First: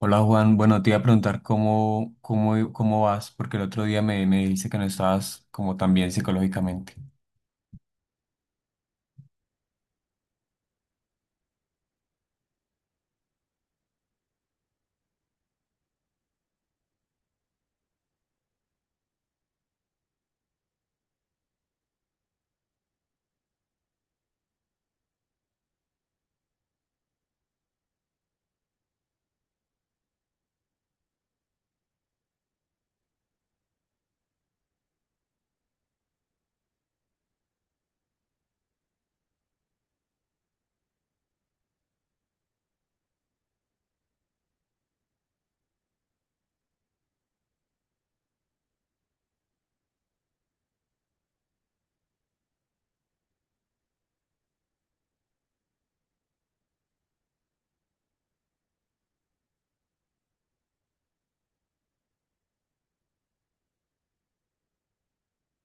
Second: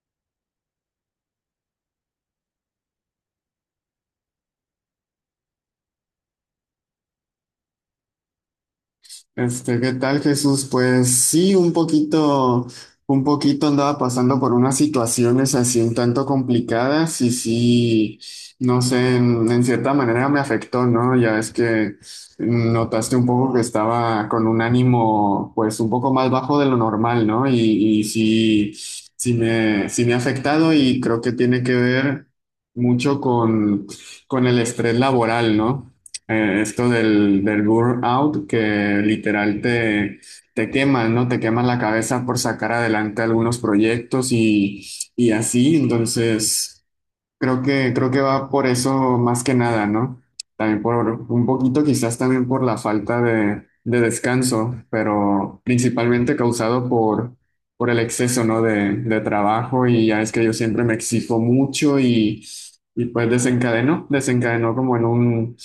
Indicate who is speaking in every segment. Speaker 1: Hola Juan, bueno, te iba a preguntar cómo vas, porque el otro día me dijiste que no estabas como tan bien psicológicamente.
Speaker 2: ¿Qué tal, Jesús? Pues sí, un poquito andaba pasando por unas situaciones así un tanto complicadas y sí, no sé, en cierta manera me afectó, ¿no? Ya es que notaste un poco que estaba con un ánimo, pues un poco más bajo de lo normal, ¿no? Y sí, sí me ha afectado y creo que tiene que ver mucho con el estrés laboral, ¿no? Esto del burnout que literal te quema, ¿no? Te quema la cabeza por sacar adelante algunos proyectos y así. Entonces, creo que va por eso más que nada, ¿no? También por un poquito, quizás también por la falta de descanso, pero principalmente causado por el exceso, ¿no? De trabajo y ya es que yo siempre me exijo mucho y pues desencadenó como en un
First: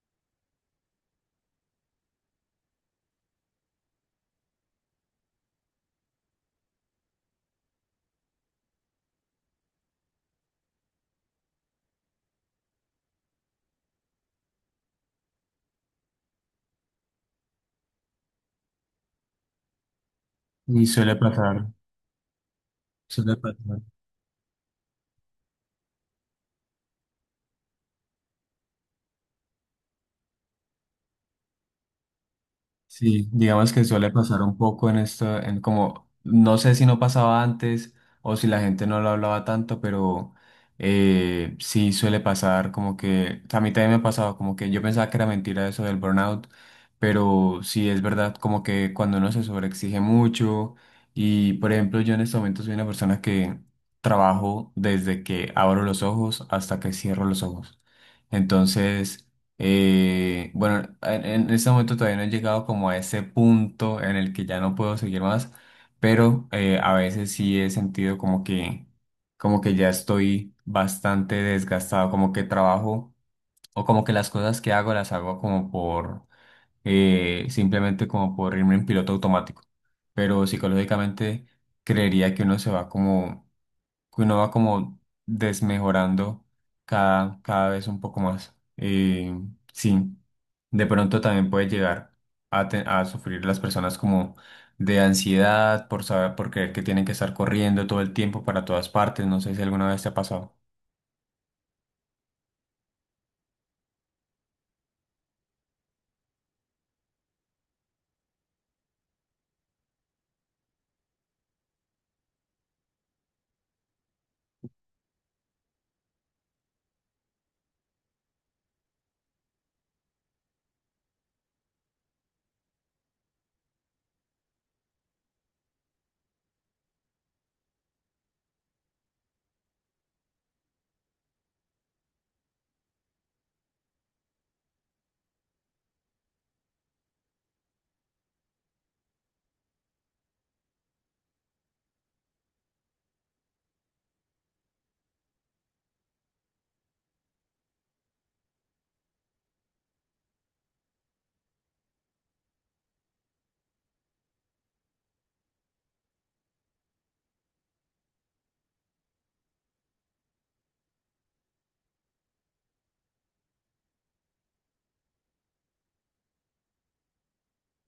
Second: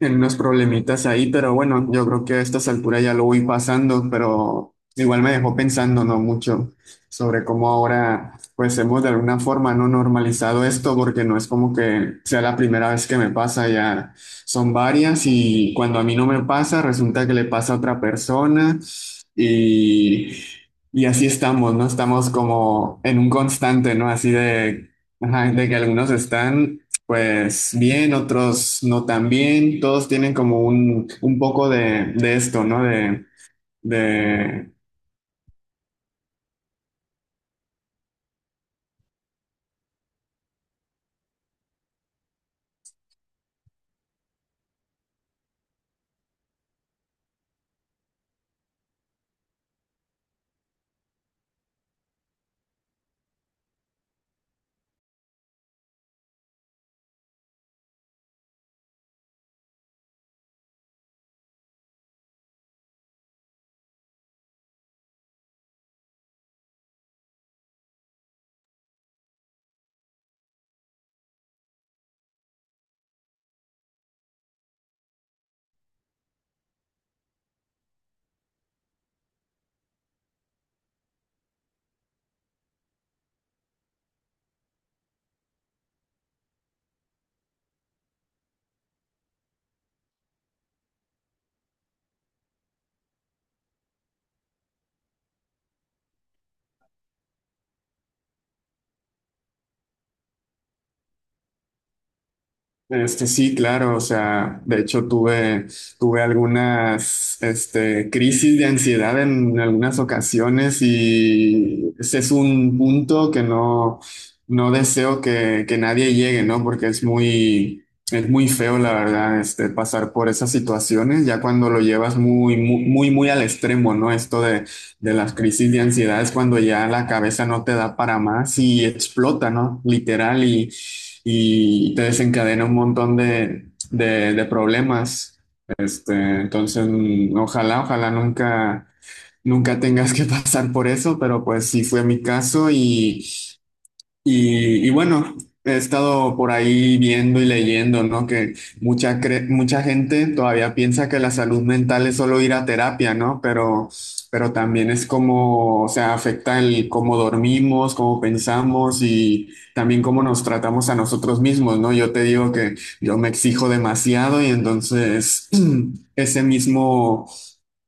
Speaker 2: en unos problemitas ahí, pero bueno, yo creo que a estas alturas ya lo voy pasando, pero igual me dejó pensando, ¿no? Mucho sobre cómo ahora, pues hemos de alguna forma no normalizado esto, porque no es como que sea la primera vez que me pasa, ya son varias y cuando a mí no me pasa, resulta que le pasa a otra persona y,
Speaker 1: Y
Speaker 2: y
Speaker 1: suele
Speaker 2: así
Speaker 1: pasar,
Speaker 2: estamos, ¿no? Estamos como en un
Speaker 1: suele pasar.
Speaker 2: constante, ¿no? Así de... Ajá, de que algunos están pues bien, otros no tan bien, todos tienen como un poco de esto, ¿no? De,
Speaker 1: Sí, digamos que suele pasar un
Speaker 2: de
Speaker 1: poco en esto, en como, no sé si no pasaba antes o si la gente no lo hablaba tanto, pero sí suele pasar como que, a mí también me ha pasado como que yo pensaba que era mentira eso del burnout, pero sí es verdad como que cuando uno se sobreexige mucho y por ejemplo yo en este momento soy una persona que trabajo desde que abro los ojos hasta que cierro los ojos. Entonces… bueno, en este momento todavía no he llegado como a ese punto en el que ya no puedo seguir más, pero a veces sí he sentido como que ya estoy bastante desgastado, como que trabajo o como que las cosas que hago las hago como por, simplemente como por irme en piloto automático, pero psicológicamente creería que uno se va como que uno va como desmejorando cada vez un poco más. Sí, de pronto también puede llegar a, a sufrir las personas como de ansiedad por saber, por creer que tienen que estar corriendo todo el tiempo para todas partes. No sé si alguna vez te ha pasado.
Speaker 2: Sí, claro, o sea, de hecho tuve algunas, este, crisis de ansiedad en algunas ocasiones y ese es un punto que no deseo que nadie llegue, ¿no? Porque es es muy feo, la verdad, este, pasar por esas situaciones, ya cuando lo llevas muy, muy, muy, muy al extremo, ¿no? Esto de las crisis de ansiedad es cuando ya la cabeza no te da para más y explota, ¿no? Literal y te desencadena un montón de problemas. Entonces ojalá nunca tengas que pasar por eso, pero pues sí fue mi caso y, y bueno, he estado por ahí viendo y leyendo, ¿no? Que mucha gente todavía piensa que la salud mental es solo ir a terapia, ¿no? Pero también es como, o sea, afecta el cómo dormimos, cómo pensamos y también cómo nos tratamos a nosotros mismos, ¿no? Yo te digo que yo me exijo demasiado y entonces ese mismo,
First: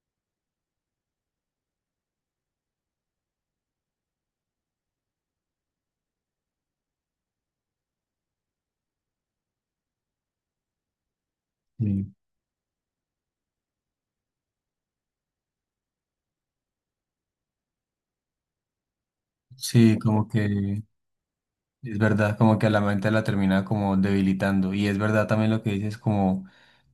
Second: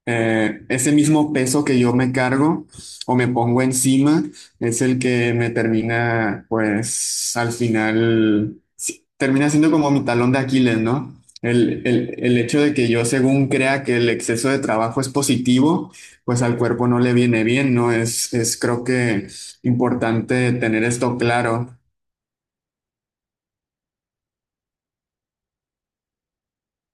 Speaker 2: ese mismo peso que yo me cargo o me pongo encima. Es el que me termina, pues al final, sí, termina siendo como mi talón de Aquiles, ¿no?
Speaker 1: Sí,
Speaker 2: El hecho de que yo según crea que el exceso de trabajo es positivo, pues al cuerpo no le viene bien, ¿no? Es creo que
Speaker 1: sí, como
Speaker 2: importante
Speaker 1: que
Speaker 2: tener esto claro.
Speaker 1: es verdad, como que a la mente la termina como debilitando. Y es verdad también lo que dices como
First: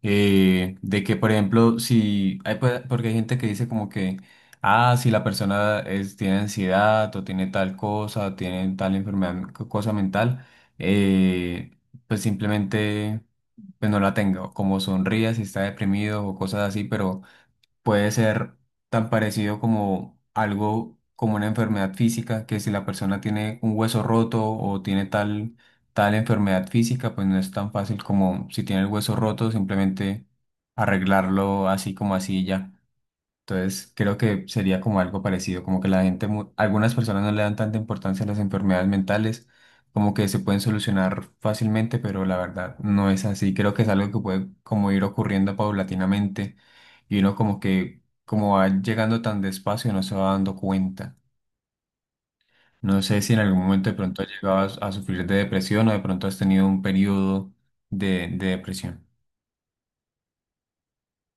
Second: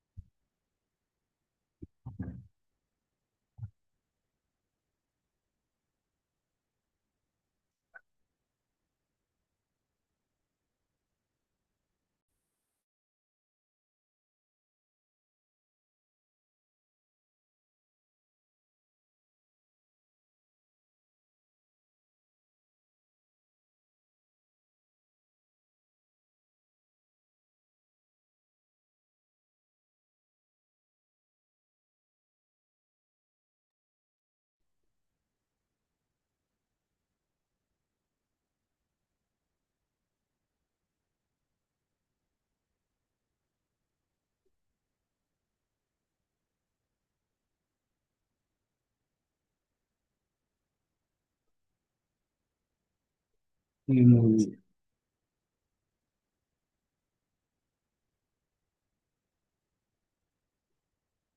Speaker 1: de que, por ejemplo, si hay, porque hay gente que dice como que, ah, si la persona es, tiene ansiedad o tiene tal cosa, tiene tal enfermedad, cosa mental, eh, pues simplemente pues no la tenga, o como sonría si está deprimido o cosas así, pero puede ser tan parecido como algo como una enfermedad física, que si la persona tiene un hueso roto o tiene tal, tal enfermedad física, pues no es tan fácil como si tiene el hueso roto, simplemente arreglarlo así como así y ya. Entonces, creo que sería como algo parecido, como que la gente, algunas personas no le dan tanta importancia a las enfermedades mentales, como que se pueden solucionar fácilmente, pero la verdad no es así. Creo que es algo que puede como ir ocurriendo paulatinamente y uno como que como va llegando tan despacio no se va dando cuenta. No sé si en algún momento de pronto has
Speaker 2: Mm.
Speaker 1: llegado a sufrir de depresión o de pronto has tenido un periodo de depresión.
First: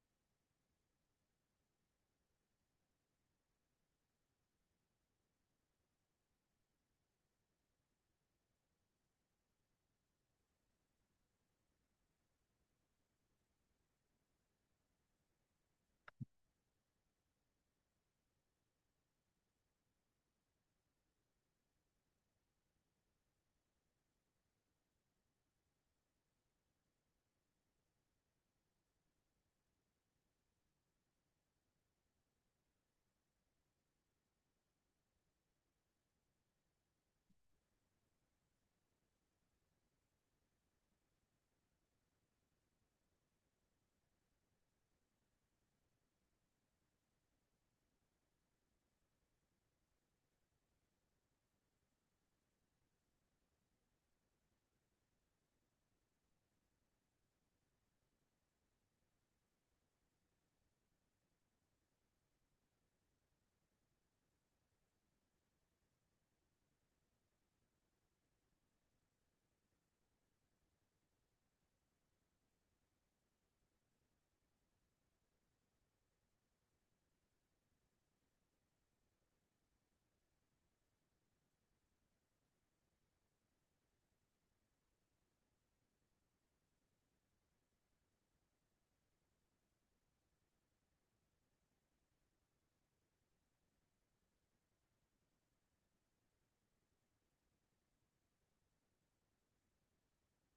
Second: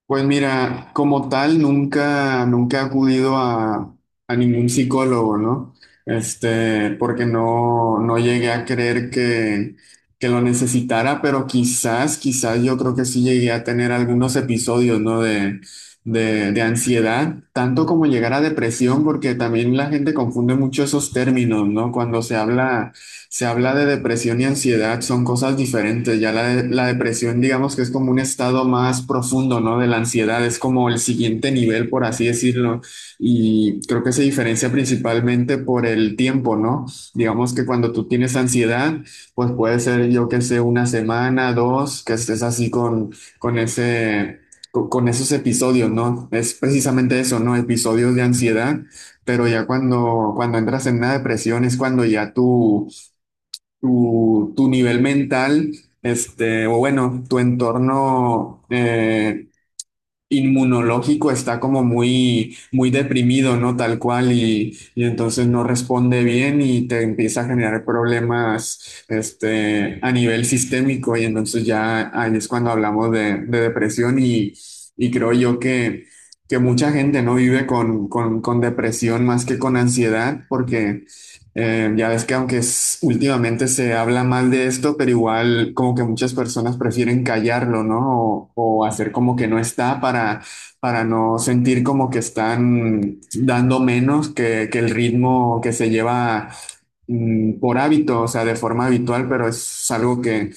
Speaker 2: Pues mira, como tal, nunca he acudido a ningún psicólogo, ¿no? Porque no llegué a creer que lo necesitara, pero quizás yo creo que sí llegué a tener algunos episodios, ¿no? De ansiedad, tanto como llegar a depresión, porque también la gente confunde mucho esos términos, ¿no? Cuando se habla Se habla de depresión y ansiedad, son cosas diferentes. La depresión, digamos que es como un estado más profundo, ¿no? De la ansiedad, es como el siguiente nivel, por así decirlo. Y creo que se diferencia principalmente por el tiempo, ¿no? Digamos que cuando tú tienes ansiedad, pues puede ser, yo que sé, una semana, dos, que estés así con ese, con esos episodios, ¿no? Es precisamente eso, ¿no? Episodios de ansiedad. Pero ya cuando entras en una depresión es cuando ya tú tu, tu nivel mental, este, o bueno, tu entorno inmunológico está como muy, muy deprimido, ¿no? Tal cual, y entonces no responde bien y te empieza a generar problemas, este, a nivel sistémico, y entonces ya ahí es cuando hablamos de depresión y creo yo que mucha gente no vive con depresión más que con ansiedad, porque ya ves que aunque es- últimamente se habla mal de esto, pero igual como que muchas personas prefieren callarlo, ¿no? O hacer como que no está para no sentir como que están dando menos que el ritmo que se lleva por hábito, o sea, de forma habitual, pero es algo que,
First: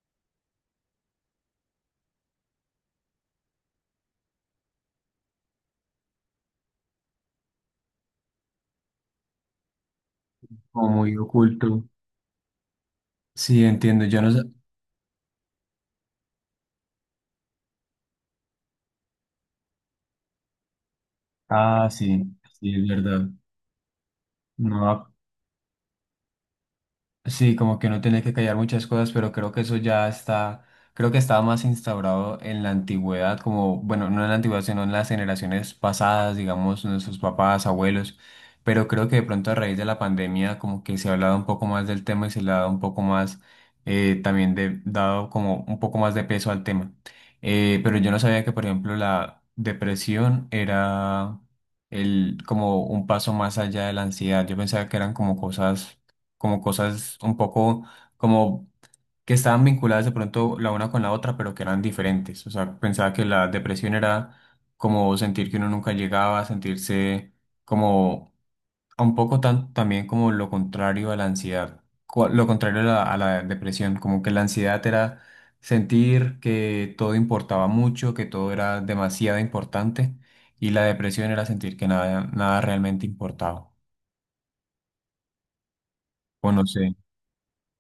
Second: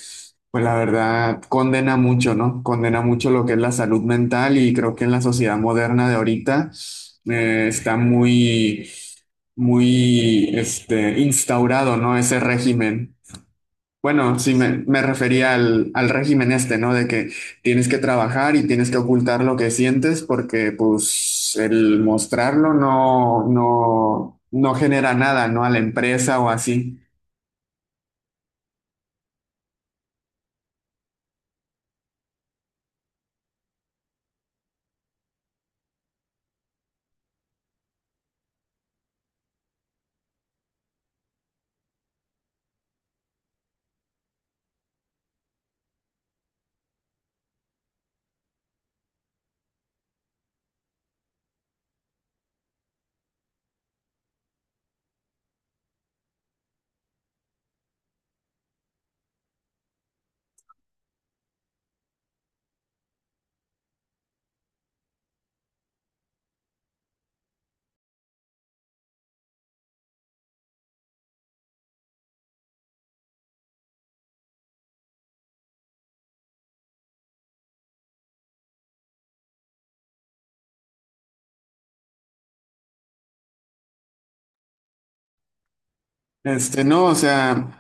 Speaker 2: pues la verdad, condena mucho, ¿no? Condena mucho lo que es la salud mental y creo que en la sociedad moderna de ahorita está muy
Speaker 1: Como muy
Speaker 2: este,
Speaker 1: oculto.
Speaker 2: instaurado, ¿no? Ese régimen.
Speaker 1: Sí, entiendo. Yo no
Speaker 2: Bueno,
Speaker 1: sé.
Speaker 2: me refería al régimen este, ¿no? De que tienes que trabajar y tienes que ocultar lo que sientes porque pues
Speaker 1: Ah,
Speaker 2: el
Speaker 1: sí, sí,
Speaker 2: mostrarlo
Speaker 1: es verdad.
Speaker 2: no
Speaker 1: No,
Speaker 2: genera nada, ¿no? A la empresa o así.
Speaker 1: sí, como que uno tiene que callar muchas cosas, pero creo que eso ya está, creo que estaba más instaurado en la antigüedad, como, bueno, no en la antigüedad, sino en las generaciones pasadas, digamos, nuestros papás, abuelos, pero creo que de pronto a raíz de la pandemia como que se ha hablado un poco más del tema y se le ha dado un poco más, también de, dado como un poco más de peso al tema. Pero yo no sabía que, por ejemplo, la depresión era el, como un paso más allá de la ansiedad. Yo pensaba que eran como cosas un poco como que estaban vinculadas de pronto la una con la otra, pero que eran diferentes. O sea, pensaba que la depresión era como sentir que uno nunca llegaba, sentirse como un poco tan, también como lo contrario a la ansiedad, lo contrario a la depresión, como que la ansiedad era sentir que todo importaba mucho, que todo era demasiado importante. Y la depresión era sentir que nada, nada realmente importaba. O no
Speaker 2: Este,
Speaker 1: sé.
Speaker 2: no, o sea,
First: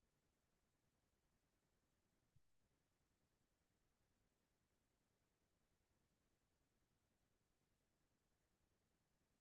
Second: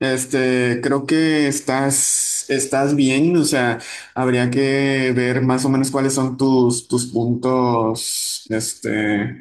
Speaker 2: este, creo que estás bien, o sea, habría que ver más o menos cuáles son tus puntos, este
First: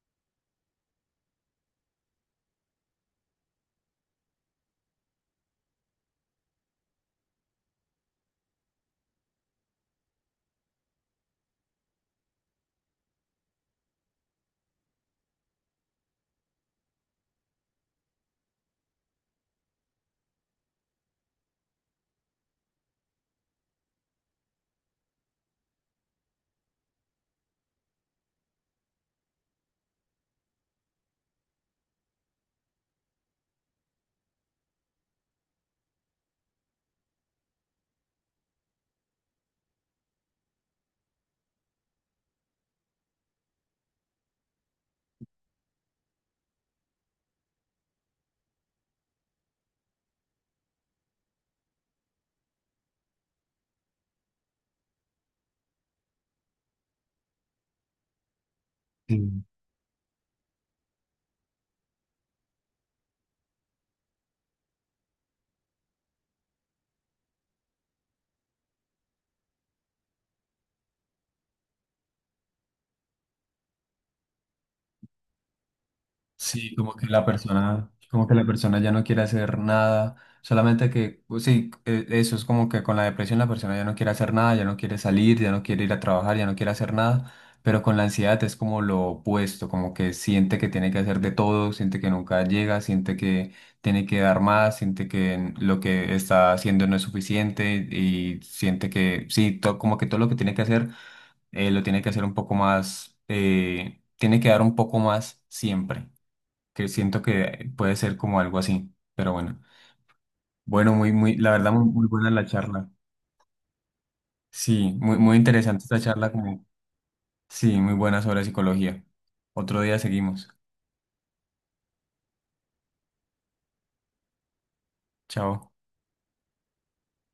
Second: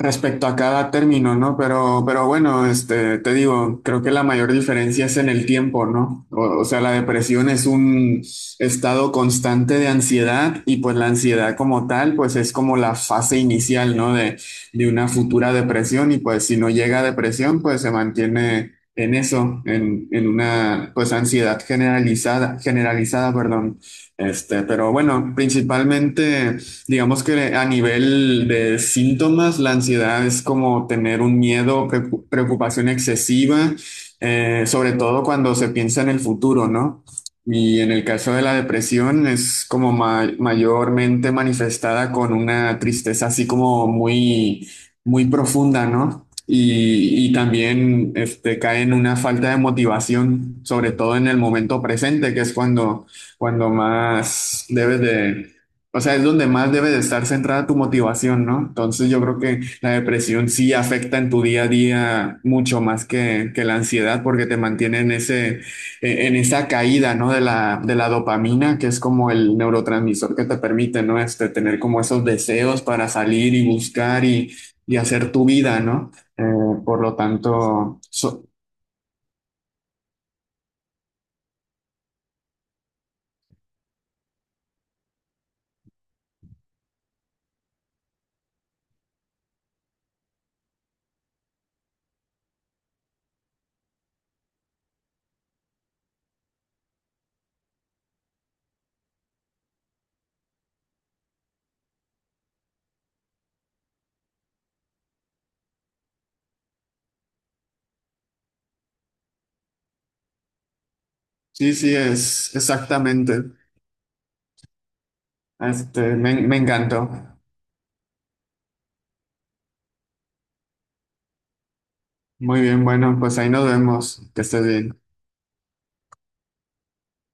Speaker 2: respecto a cada término, ¿no? Pero bueno, este, te digo, creo que la mayor diferencia es en el tiempo, ¿no? O sea, la depresión es un estado constante de ansiedad y pues la ansiedad como tal, pues es como la fase inicial, ¿no? De una futura depresión y pues si no llega a depresión, pues se mantiene en eso, en una pues ansiedad generalizada, generalizada, perdón. Este, pero bueno, principalmente... Digamos que a nivel de síntomas, la ansiedad es como tener un miedo, preocupación excesiva, sobre todo cuando se piensa en el futuro, ¿no? Y en el caso de la depresión es como mayormente manifestada con una tristeza así como muy, muy profunda, ¿no? Y también este, cae en una falta de motivación, sobre todo en el momento presente, que es cuando, cuando más debes de o sea, es donde más debe de estar centrada tu motivación, ¿no? Entonces yo creo que la depresión sí afecta en tu día a día mucho más que la ansiedad porque te mantiene en ese, en esa caída, ¿no? De la dopamina, que es como el neurotransmisor que te permite, ¿no? Este, tener como esos deseos para salir y buscar y hacer tu vida, ¿no? Eh,
Speaker 1: Sí, como
Speaker 2: por
Speaker 1: que
Speaker 2: lo
Speaker 1: la persona,
Speaker 2: tanto,
Speaker 1: como que la
Speaker 2: so-
Speaker 1: persona ya no quiere hacer nada, solamente que, pues sí, eso es como que con la depresión la persona ya no quiere hacer nada, ya no quiere salir, ya no quiere ir a trabajar, ya no quiere hacer nada, pero con la ansiedad es como lo opuesto, como que siente que tiene que hacer de todo, siente que nunca llega, siente que tiene que dar más, siente que lo que está haciendo no es suficiente y siente que, sí, como que todo lo que tiene que hacer, lo tiene que hacer un poco más, tiene que dar un poco más siempre que siento que puede ser como algo así, pero bueno. Bueno, muy, muy, la verdad,
Speaker 2: Sí,
Speaker 1: muy,
Speaker 2: sí,
Speaker 1: muy buena la
Speaker 2: es
Speaker 1: charla.
Speaker 2: exactamente.
Speaker 1: Sí, muy, muy interesante esta charla,
Speaker 2: Me
Speaker 1: como,
Speaker 2: encantó.
Speaker 1: sí, muy buena sobre psicología. Otro día seguimos.
Speaker 2: Muy bien, bueno, pues ahí nos vemos. Que estés bien.
Speaker 1: Chao.